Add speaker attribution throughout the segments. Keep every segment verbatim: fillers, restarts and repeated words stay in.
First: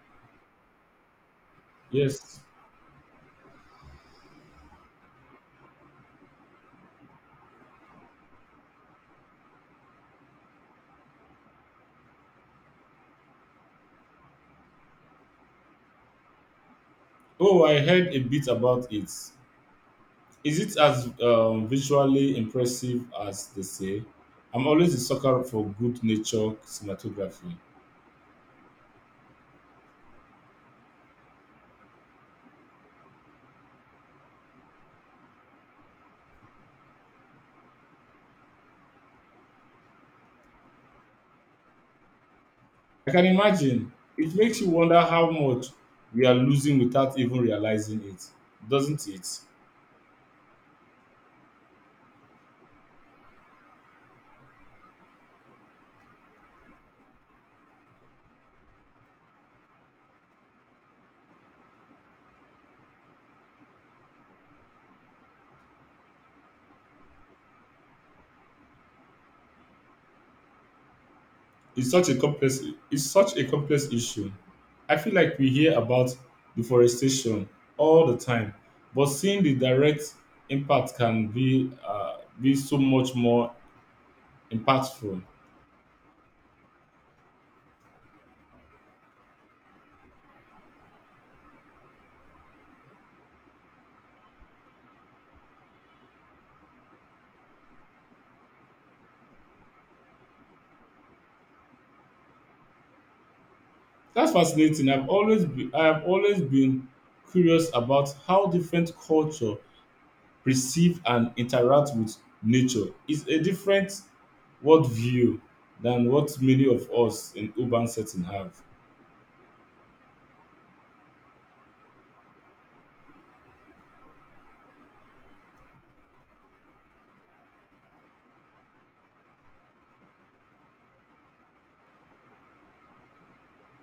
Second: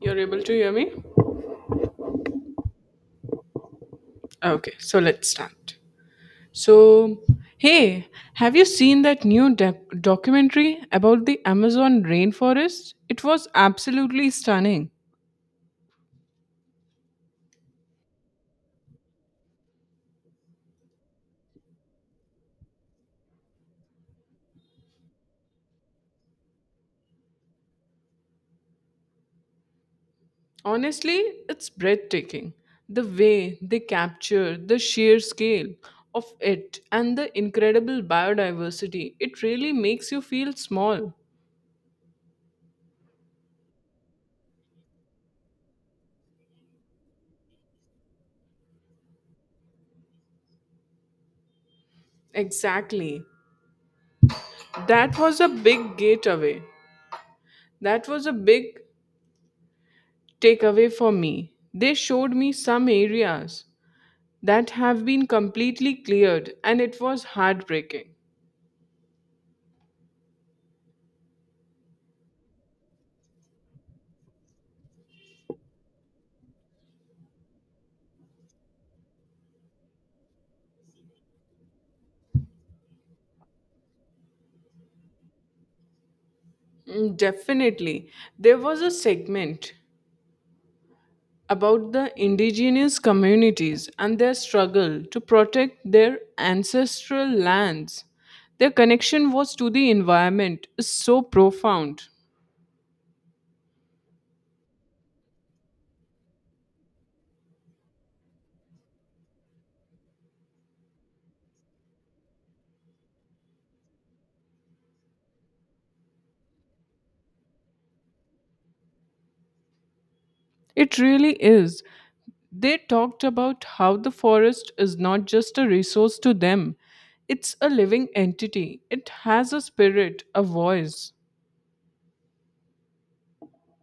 Speaker 1: You're able to hear me?
Speaker 2: Yes.
Speaker 1: Okay, so let's start. So, hey, have you seen that new de- documentary about the Amazon rainforest? It was absolutely stunning.
Speaker 2: Oh, I heard a bit about it. Is it as um, visually impressive as they say? I'm always a sucker for good nature cinematography.
Speaker 1: Honestly, it's breathtaking. The way they capture the sheer scale of it and the incredible biodiversity, it really makes you feel small.
Speaker 2: I can imagine. It makes you wonder how much we are losing without even realizing it, doesn't it?
Speaker 1: Exactly. That was a big gateway. That was a big takeaway for me. They showed me some areas that have been completely cleared, and it was heartbreaking.
Speaker 2: It's such a complex. It's such a complex issue. I feel like we hear about deforestation all the time, but seeing the direct impact can be uh, be so much more impactful.
Speaker 1: Mm, Definitely. There was a segment about the indigenous communities and their struggle to protect their ancestral lands. Their connection was to the environment is so profound.
Speaker 2: That's fascinating. I've always been, I have always been curious about how different culture perceive and interact with nature. It's a different worldview than what many of us in urban setting have.
Speaker 1: It really is. They talked about how the forest is not just a resource to them, it's a living entity. It has a spirit, a voice.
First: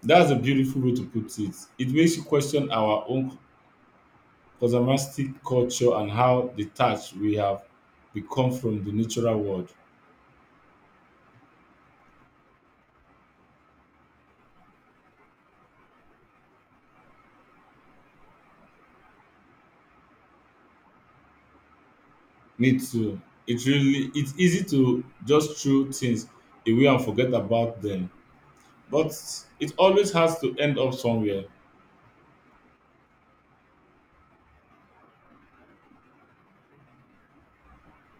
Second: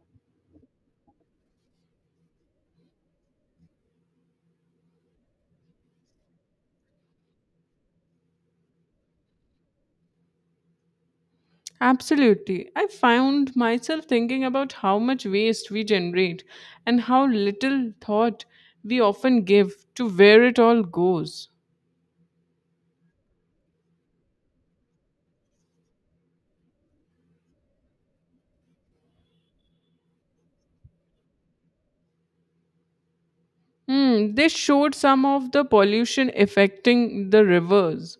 Speaker 2: That's a beautiful way to put it. It makes you question our own consumeristic culture and how detached we have become from the natural world.
Speaker 1: Absolutely. I found myself thinking about how much waste we generate and how little thought we often give to where it all goes.
Speaker 2: Me too. It really it's easy to just throw things away and forget about them. But it always has to end up somewhere.
Speaker 1: Hmm, they showed some of the pollution affecting the rivers.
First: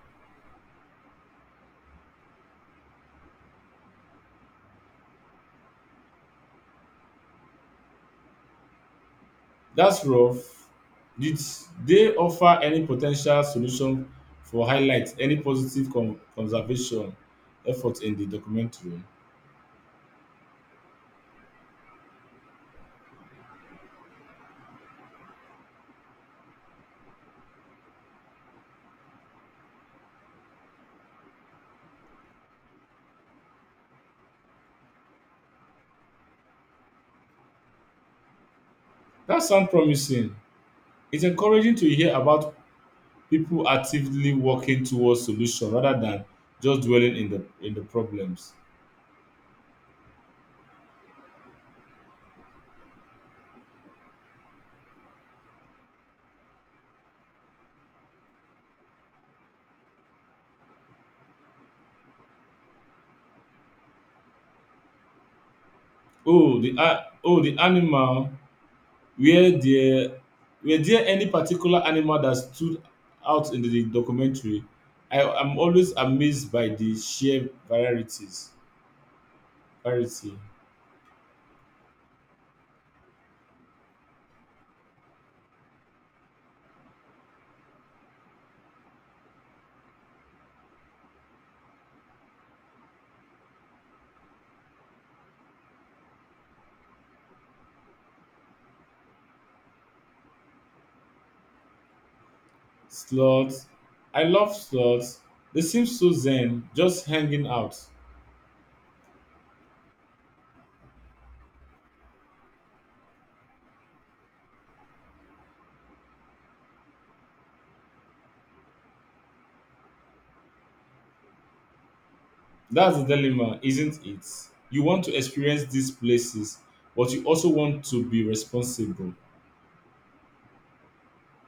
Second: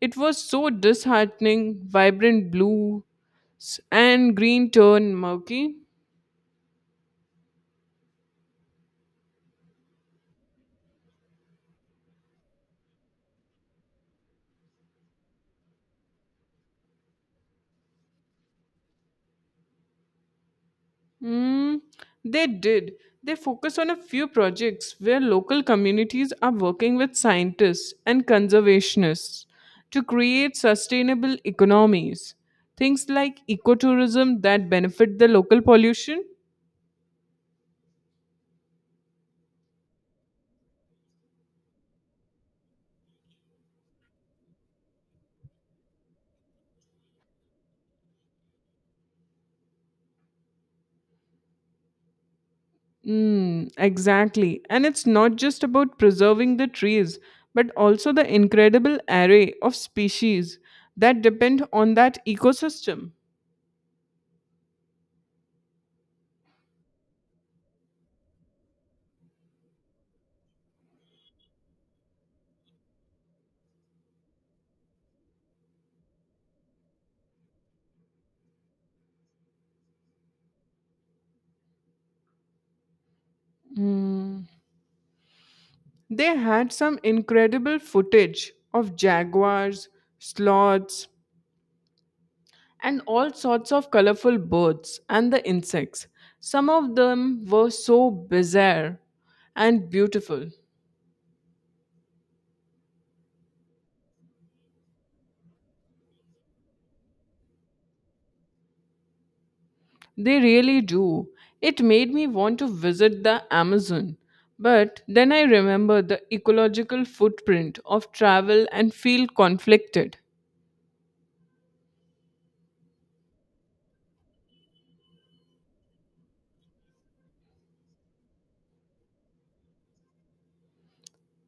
Speaker 1: It was so disheartening, vibrant blue, s- and green turn murky.
Speaker 2: That's rough. Did they offer any potential solution for highlights, any positive con- conservation effort in the documentary?
Speaker 1: Mm, they did. They focused on a few projects where local communities are working with scientists and conservationists to create sustainable economies. Things like ecotourism that benefit the local pollution.
Speaker 2: That sounds promising. It's encouraging to hear about people actively working towards solution rather than just dwelling in the in the problems.
Speaker 1: Mm, exactly. And it's not just about preserving the trees, but also the incredible array of species that depend on that ecosystem.
Speaker 2: Oh, the a- oh, the animal. Were there were there any particular animal that stood out in the documentary? I am always amazed by the sheer varieties variety.
Speaker 1: They had some incredible footage of jaguars, sloths, and all sorts of colorful birds and the insects. Some of them were so bizarre and beautiful.
Speaker 2: Sloths. I love sloths. They seem so zen, just hanging out.
Speaker 1: They really do. It made me want to visit the Amazon. But then I remember the ecological footprint of travel and feel conflicted.
Speaker 2: That's the dilemma, isn't it? You want to experience these places, but you also want to be responsible.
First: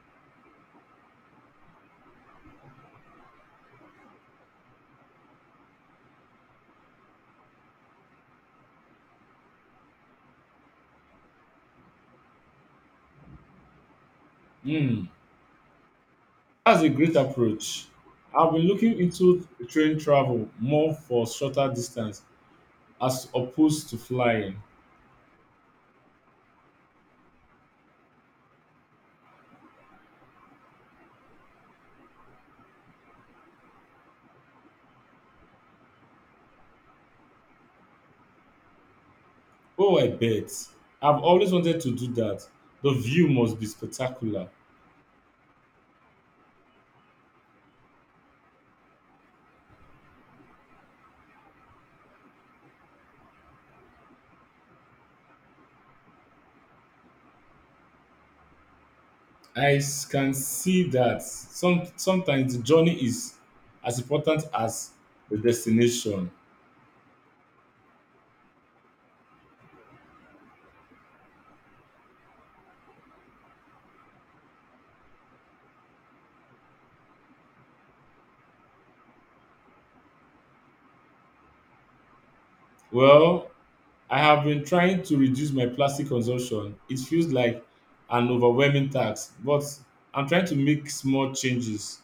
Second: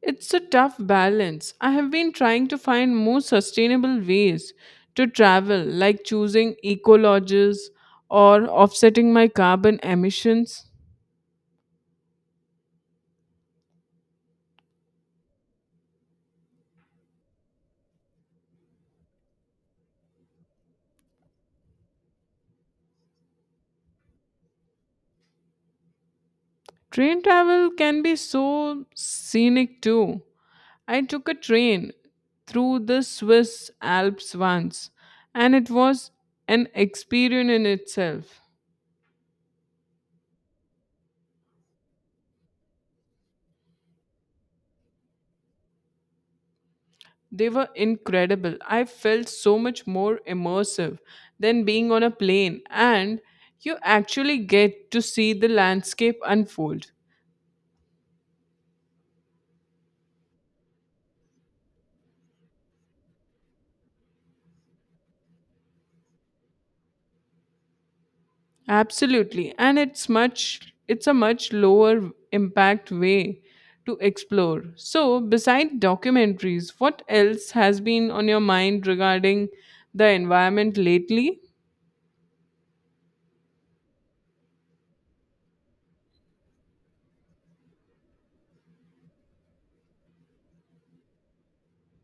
Speaker 1: It's a tough balance. I have been trying to find more sustainable ways to travel, like choosing eco lodges or offsetting my carbon emissions.
Speaker 2: Hmm, that's a great approach. I've been looking into train travel more for shorter distance as opposed to flying.
Speaker 1: Train travel can be so scenic too. I took a train through the Swiss Alps once, and it was an experience in itself.
Speaker 2: Oh, I bet. I've always wanted to do that. The view must be spectacular.
Speaker 1: They were incredible. I felt so much more immersive than being on a plane, and you actually get to see the landscape unfold.
Speaker 2: I s- can see that some, sometimes the journey is as important as the destination.
Speaker 1: Absolutely, and it's much it's a much lower impact way to explore. So, beside documentaries, what else has been on your mind regarding the environment lately?
Speaker 2: Well, I have been trying to reduce my plastic consumption. It feels like an overwhelming task, but I'm trying to make small changes.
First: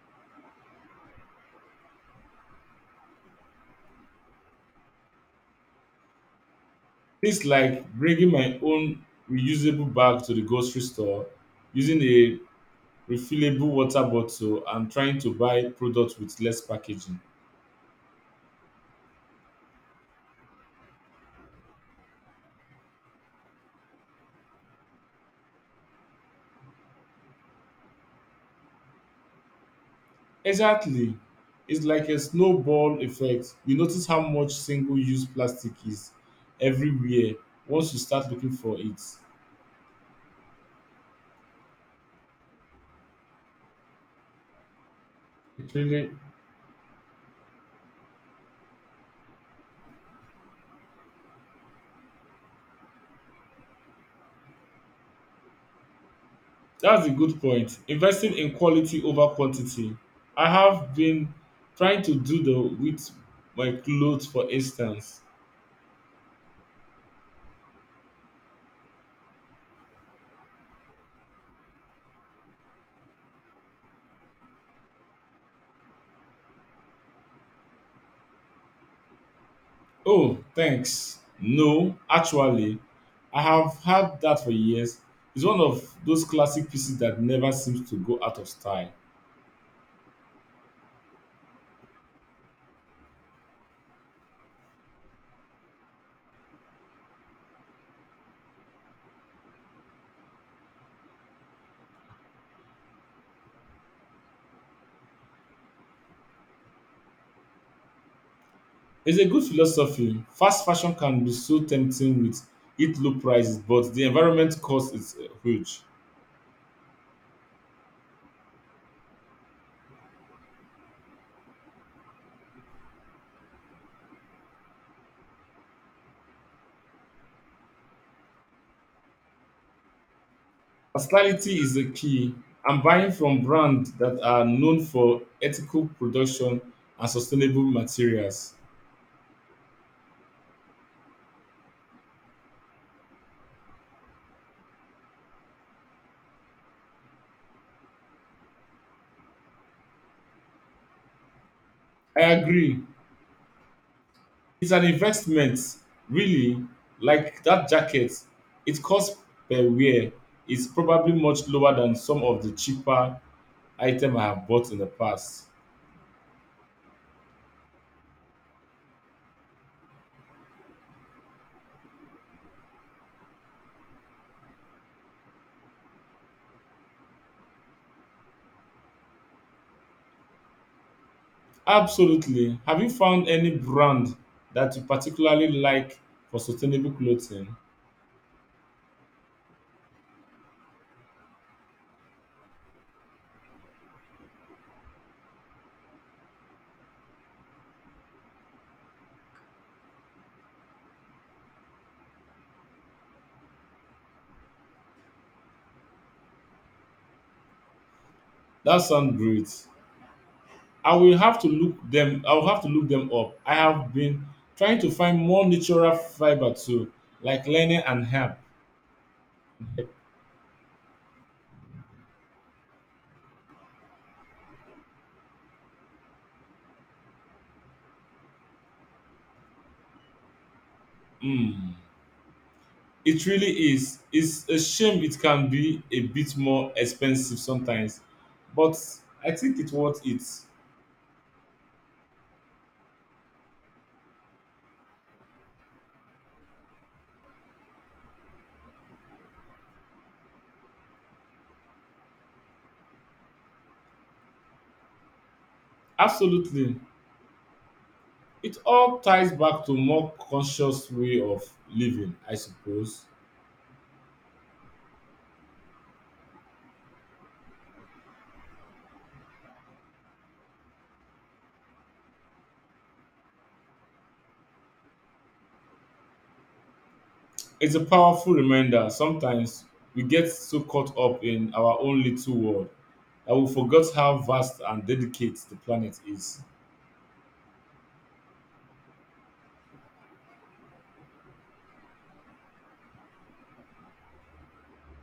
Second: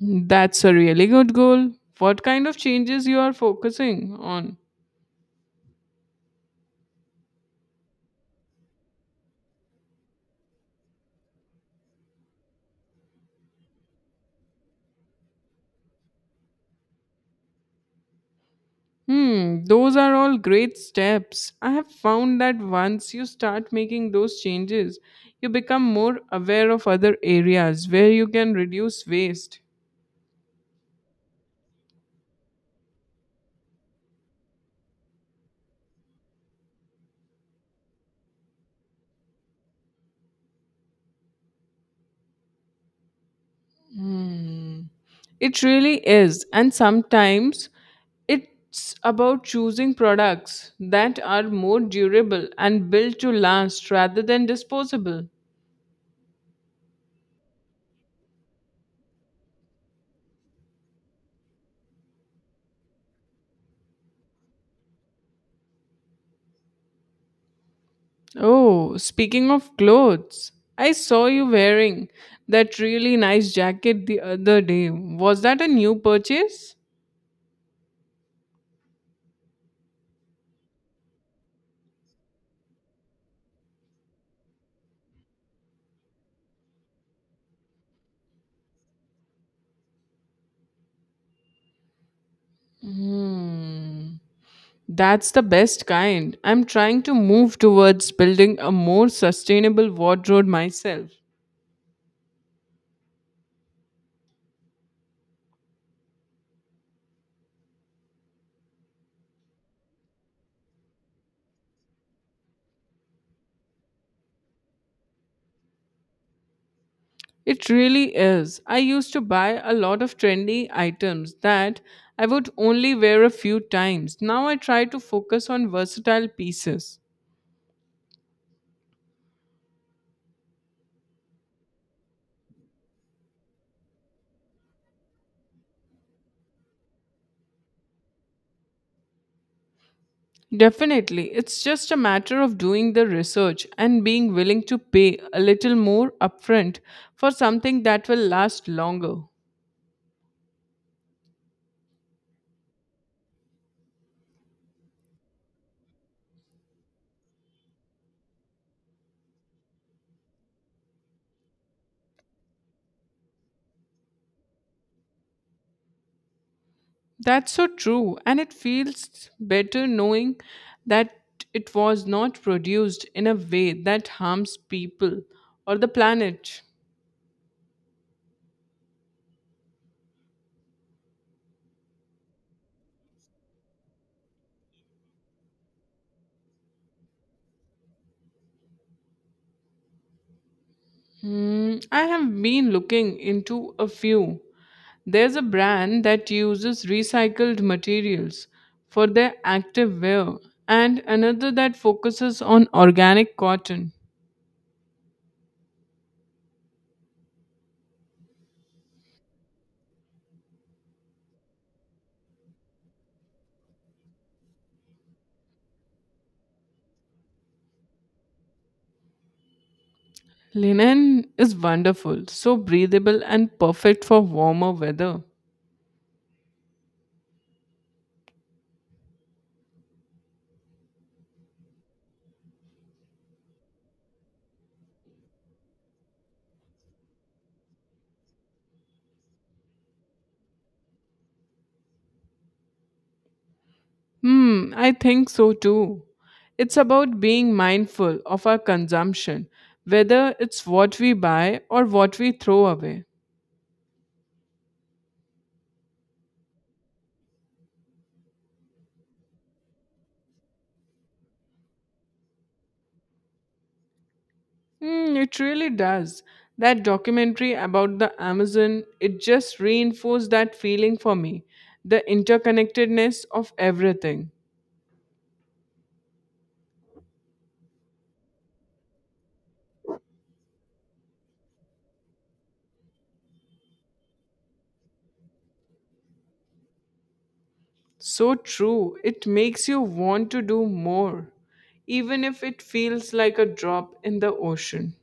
Speaker 1: That's a really good goal. What kind of changes you are focusing on?
Speaker 2: Things like bringing my own reusable bag to the grocery store, using a refillable water bottle and trying to buy products with less packaging.
Speaker 1: Hmm, those are all great steps. I have found that once you start making those changes, you become more aware of other areas where you can reduce waste.
Speaker 2: Exactly. It's like a snowball effect. You notice how much single use plastic is everywhere once you start looking for it.
Speaker 1: It
Speaker 2: It
Speaker 1: really
Speaker 2: really
Speaker 1: is, and sometimes it's about choosing products that are more durable and built to last rather than disposable.
Speaker 2: that's a good point. Investing in quality over quantity. I have been trying to do the with my clothes for instance.
Speaker 1: Oh, speaking of clothes, I saw you wearing that really nice jacket the other day. Was that a new purchase?
Speaker 2: Oh, thanks. No, actually, I have had that for years. It's one of those classic pieces that never seems to go out of style.
Speaker 1: Hmm. That's the best kind. I'm trying to move towards building a more sustainable wardrobe myself.
Speaker 2: It's a good philosophy. Fast fashion can be so tempting with its low prices, but the environment cost is uh, huge.
Speaker 1: It really is. I used to buy a lot of trendy items that I would only wear a few times. Now I try to focus on versatile pieces.
Speaker 2: Versatility is the key. I'm buying from brands that are known for ethical production and sustainable materials.
Speaker 1: Definitely, it's just a matter of doing the research and being willing to pay a little more upfront for something that will last longer.
Speaker 2: I agree. It's an investment, really. Like that jacket, its cost per wear is probably much lower than some of the cheaper items I have bought in the past.
Speaker 1: That's so true, and it feels better knowing that it was not produced in a way that harms people or the planet.
Speaker 2: Absolutely. Have you found any brand that you particularly like for sustainable clothing?
Speaker 1: Hmm, I have been looking into a few. There's a brand that uses recycled materials for their active wear, and another that focuses on organic cotton.
Speaker 2: That sounds great. I will have to look them. I will have to look them up. I have been trying to find more natural fiber too, like linen and hemp.
Speaker 1: Linen is wonderful, so breathable and perfect for warmer weather.
Speaker 2: Hmm. It really is. It's a shame it can be a bit more expensive sometimes, but I think it's worth it.
Speaker 1: Hmm, I think so too. It's about being mindful of our consumption, whether it's what we buy or what we throw away.
Speaker 2: Absolutely. It all ties back to more conscious way of living, I suppose.
Speaker 1: Hmm, it really does. That documentary about the Amazon, it just reinforced that feeling for me the interconnectedness of everything.
Speaker 2: It's a powerful reminder. Sometimes we get so caught up in our own little world that we forget how vast and delicate the planet is.
Speaker 1: So true, it makes you want to do more, even if it feels like a drop in the ocean.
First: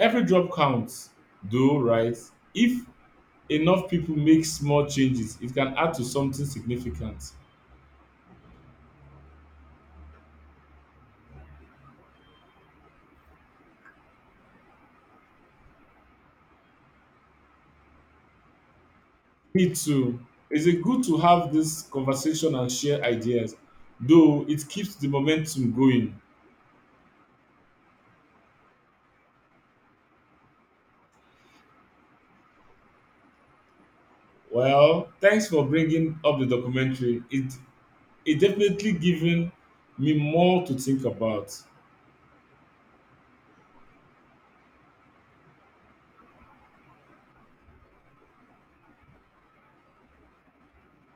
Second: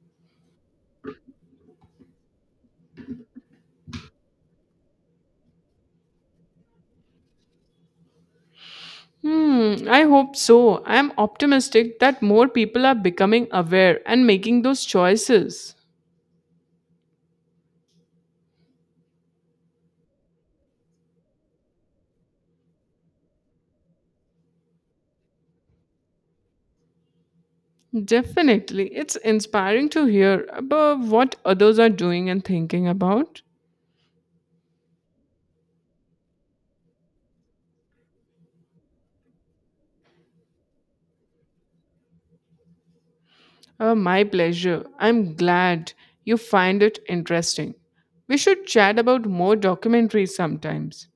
Speaker 2: Every drop counts, though, right? If enough people make small changes, it can add to something significant.
Speaker 1: Hmm, I hope so. I am optimistic that more people are becoming aware and making those choices.
Speaker 2: Me too. Is it good to have this conversation and share ideas, though it keeps the momentum going.
Speaker 1: Definitely. It's inspiring to hear about what others are doing and thinking about.
Speaker 2: Well, thanks for bringing up the documentary. It it definitely given me more to think about.
Speaker 1: Uh, my pleasure. I'm glad you find it interesting. We should chat about more documentaries sometimes.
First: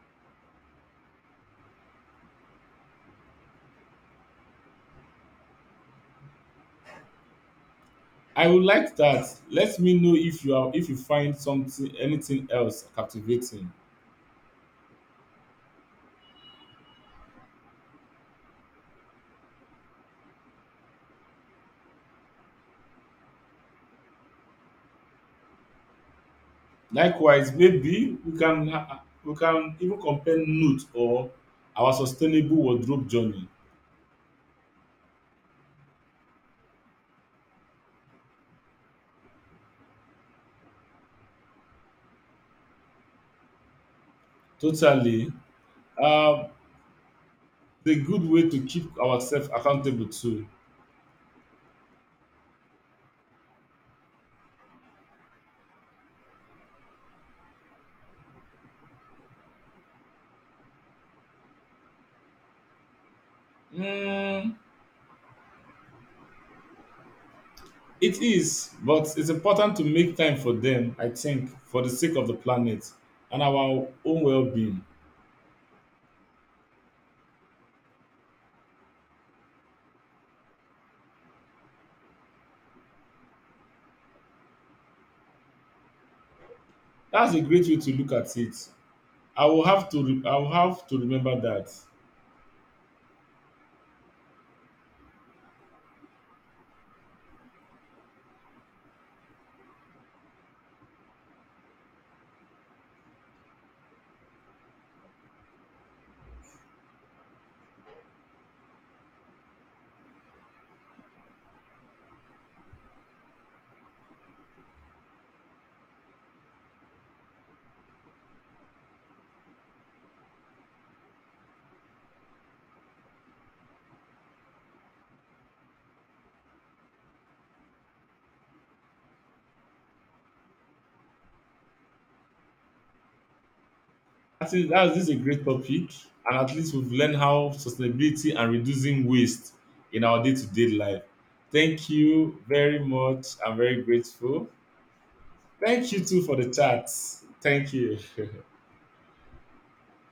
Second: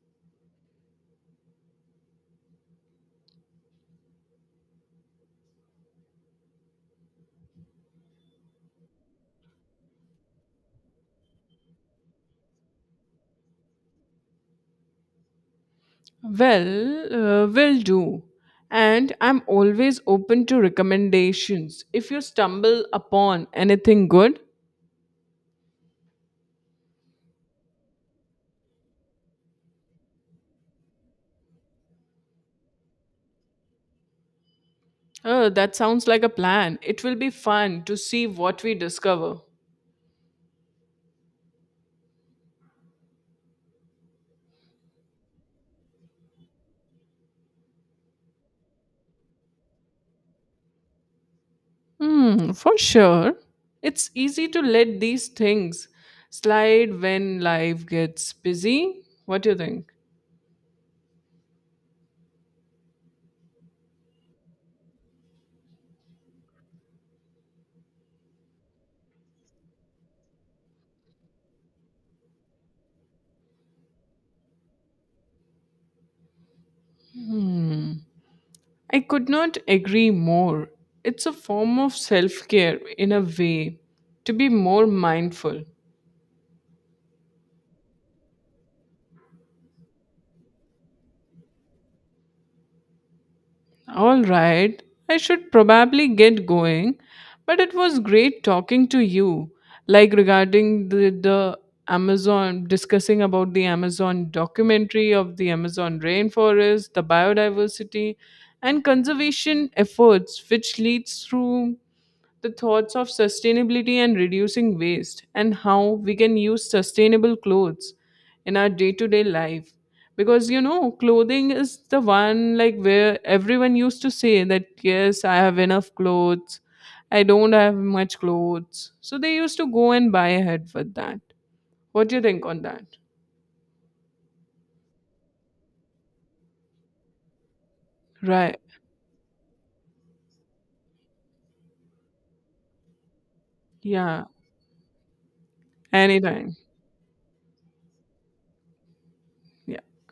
Speaker 2: I would like that. Let me know if you are if you find something anything else captivating.
Speaker 1: Well, uh, will do. And I'm always open to recommendations. If you stumble upon anything good.
Speaker 2: Likewise, maybe we can uh, we can even compare notes or our sustainable wardrobe journey.
Speaker 1: Oh, that sounds like a plan. It will be fun to see what we discover.
Speaker 2: Totally, uh, the good way to keep ourselves accountable too.
Speaker 1: Hmm, for sure. It's easy to let these things slide when life gets busy. What do you think?
Speaker 2: Mm, it is, but it's important to make time for them. I think for the sake of the planet and our own well-being.
Speaker 1: I could not agree more. It's a form of self care in a way to be more mindful.
Speaker 2: That's a great way to look at it. I will have to re- I will have to remember that.
Speaker 1: All right, I should probably get going, but it was great talking to you, like regarding the, the Amazon, discussing about the Amazon documentary of the Amazon rainforest, the biodiversity, and conservation efforts, which leads through the thoughts of sustainability and reducing waste and how we can use sustainable clothes in our day-to-day life because you know clothing is the one like where everyone used to say that yes I have enough clothes, I don't have much clothes, so they used to go and buy ahead with that. What do you think on that?
Speaker 2: That is, that this is a great topic, and at least we've learned how sustainability and
Speaker 1: Right.
Speaker 2: reducing waste in our day-to-day life. Thank you very much. I'm very
Speaker 1: Yeah,
Speaker 2: grateful. Thank you too for the
Speaker 1: anytime.
Speaker 2: chat. Thank you.
Speaker 1: Yeah.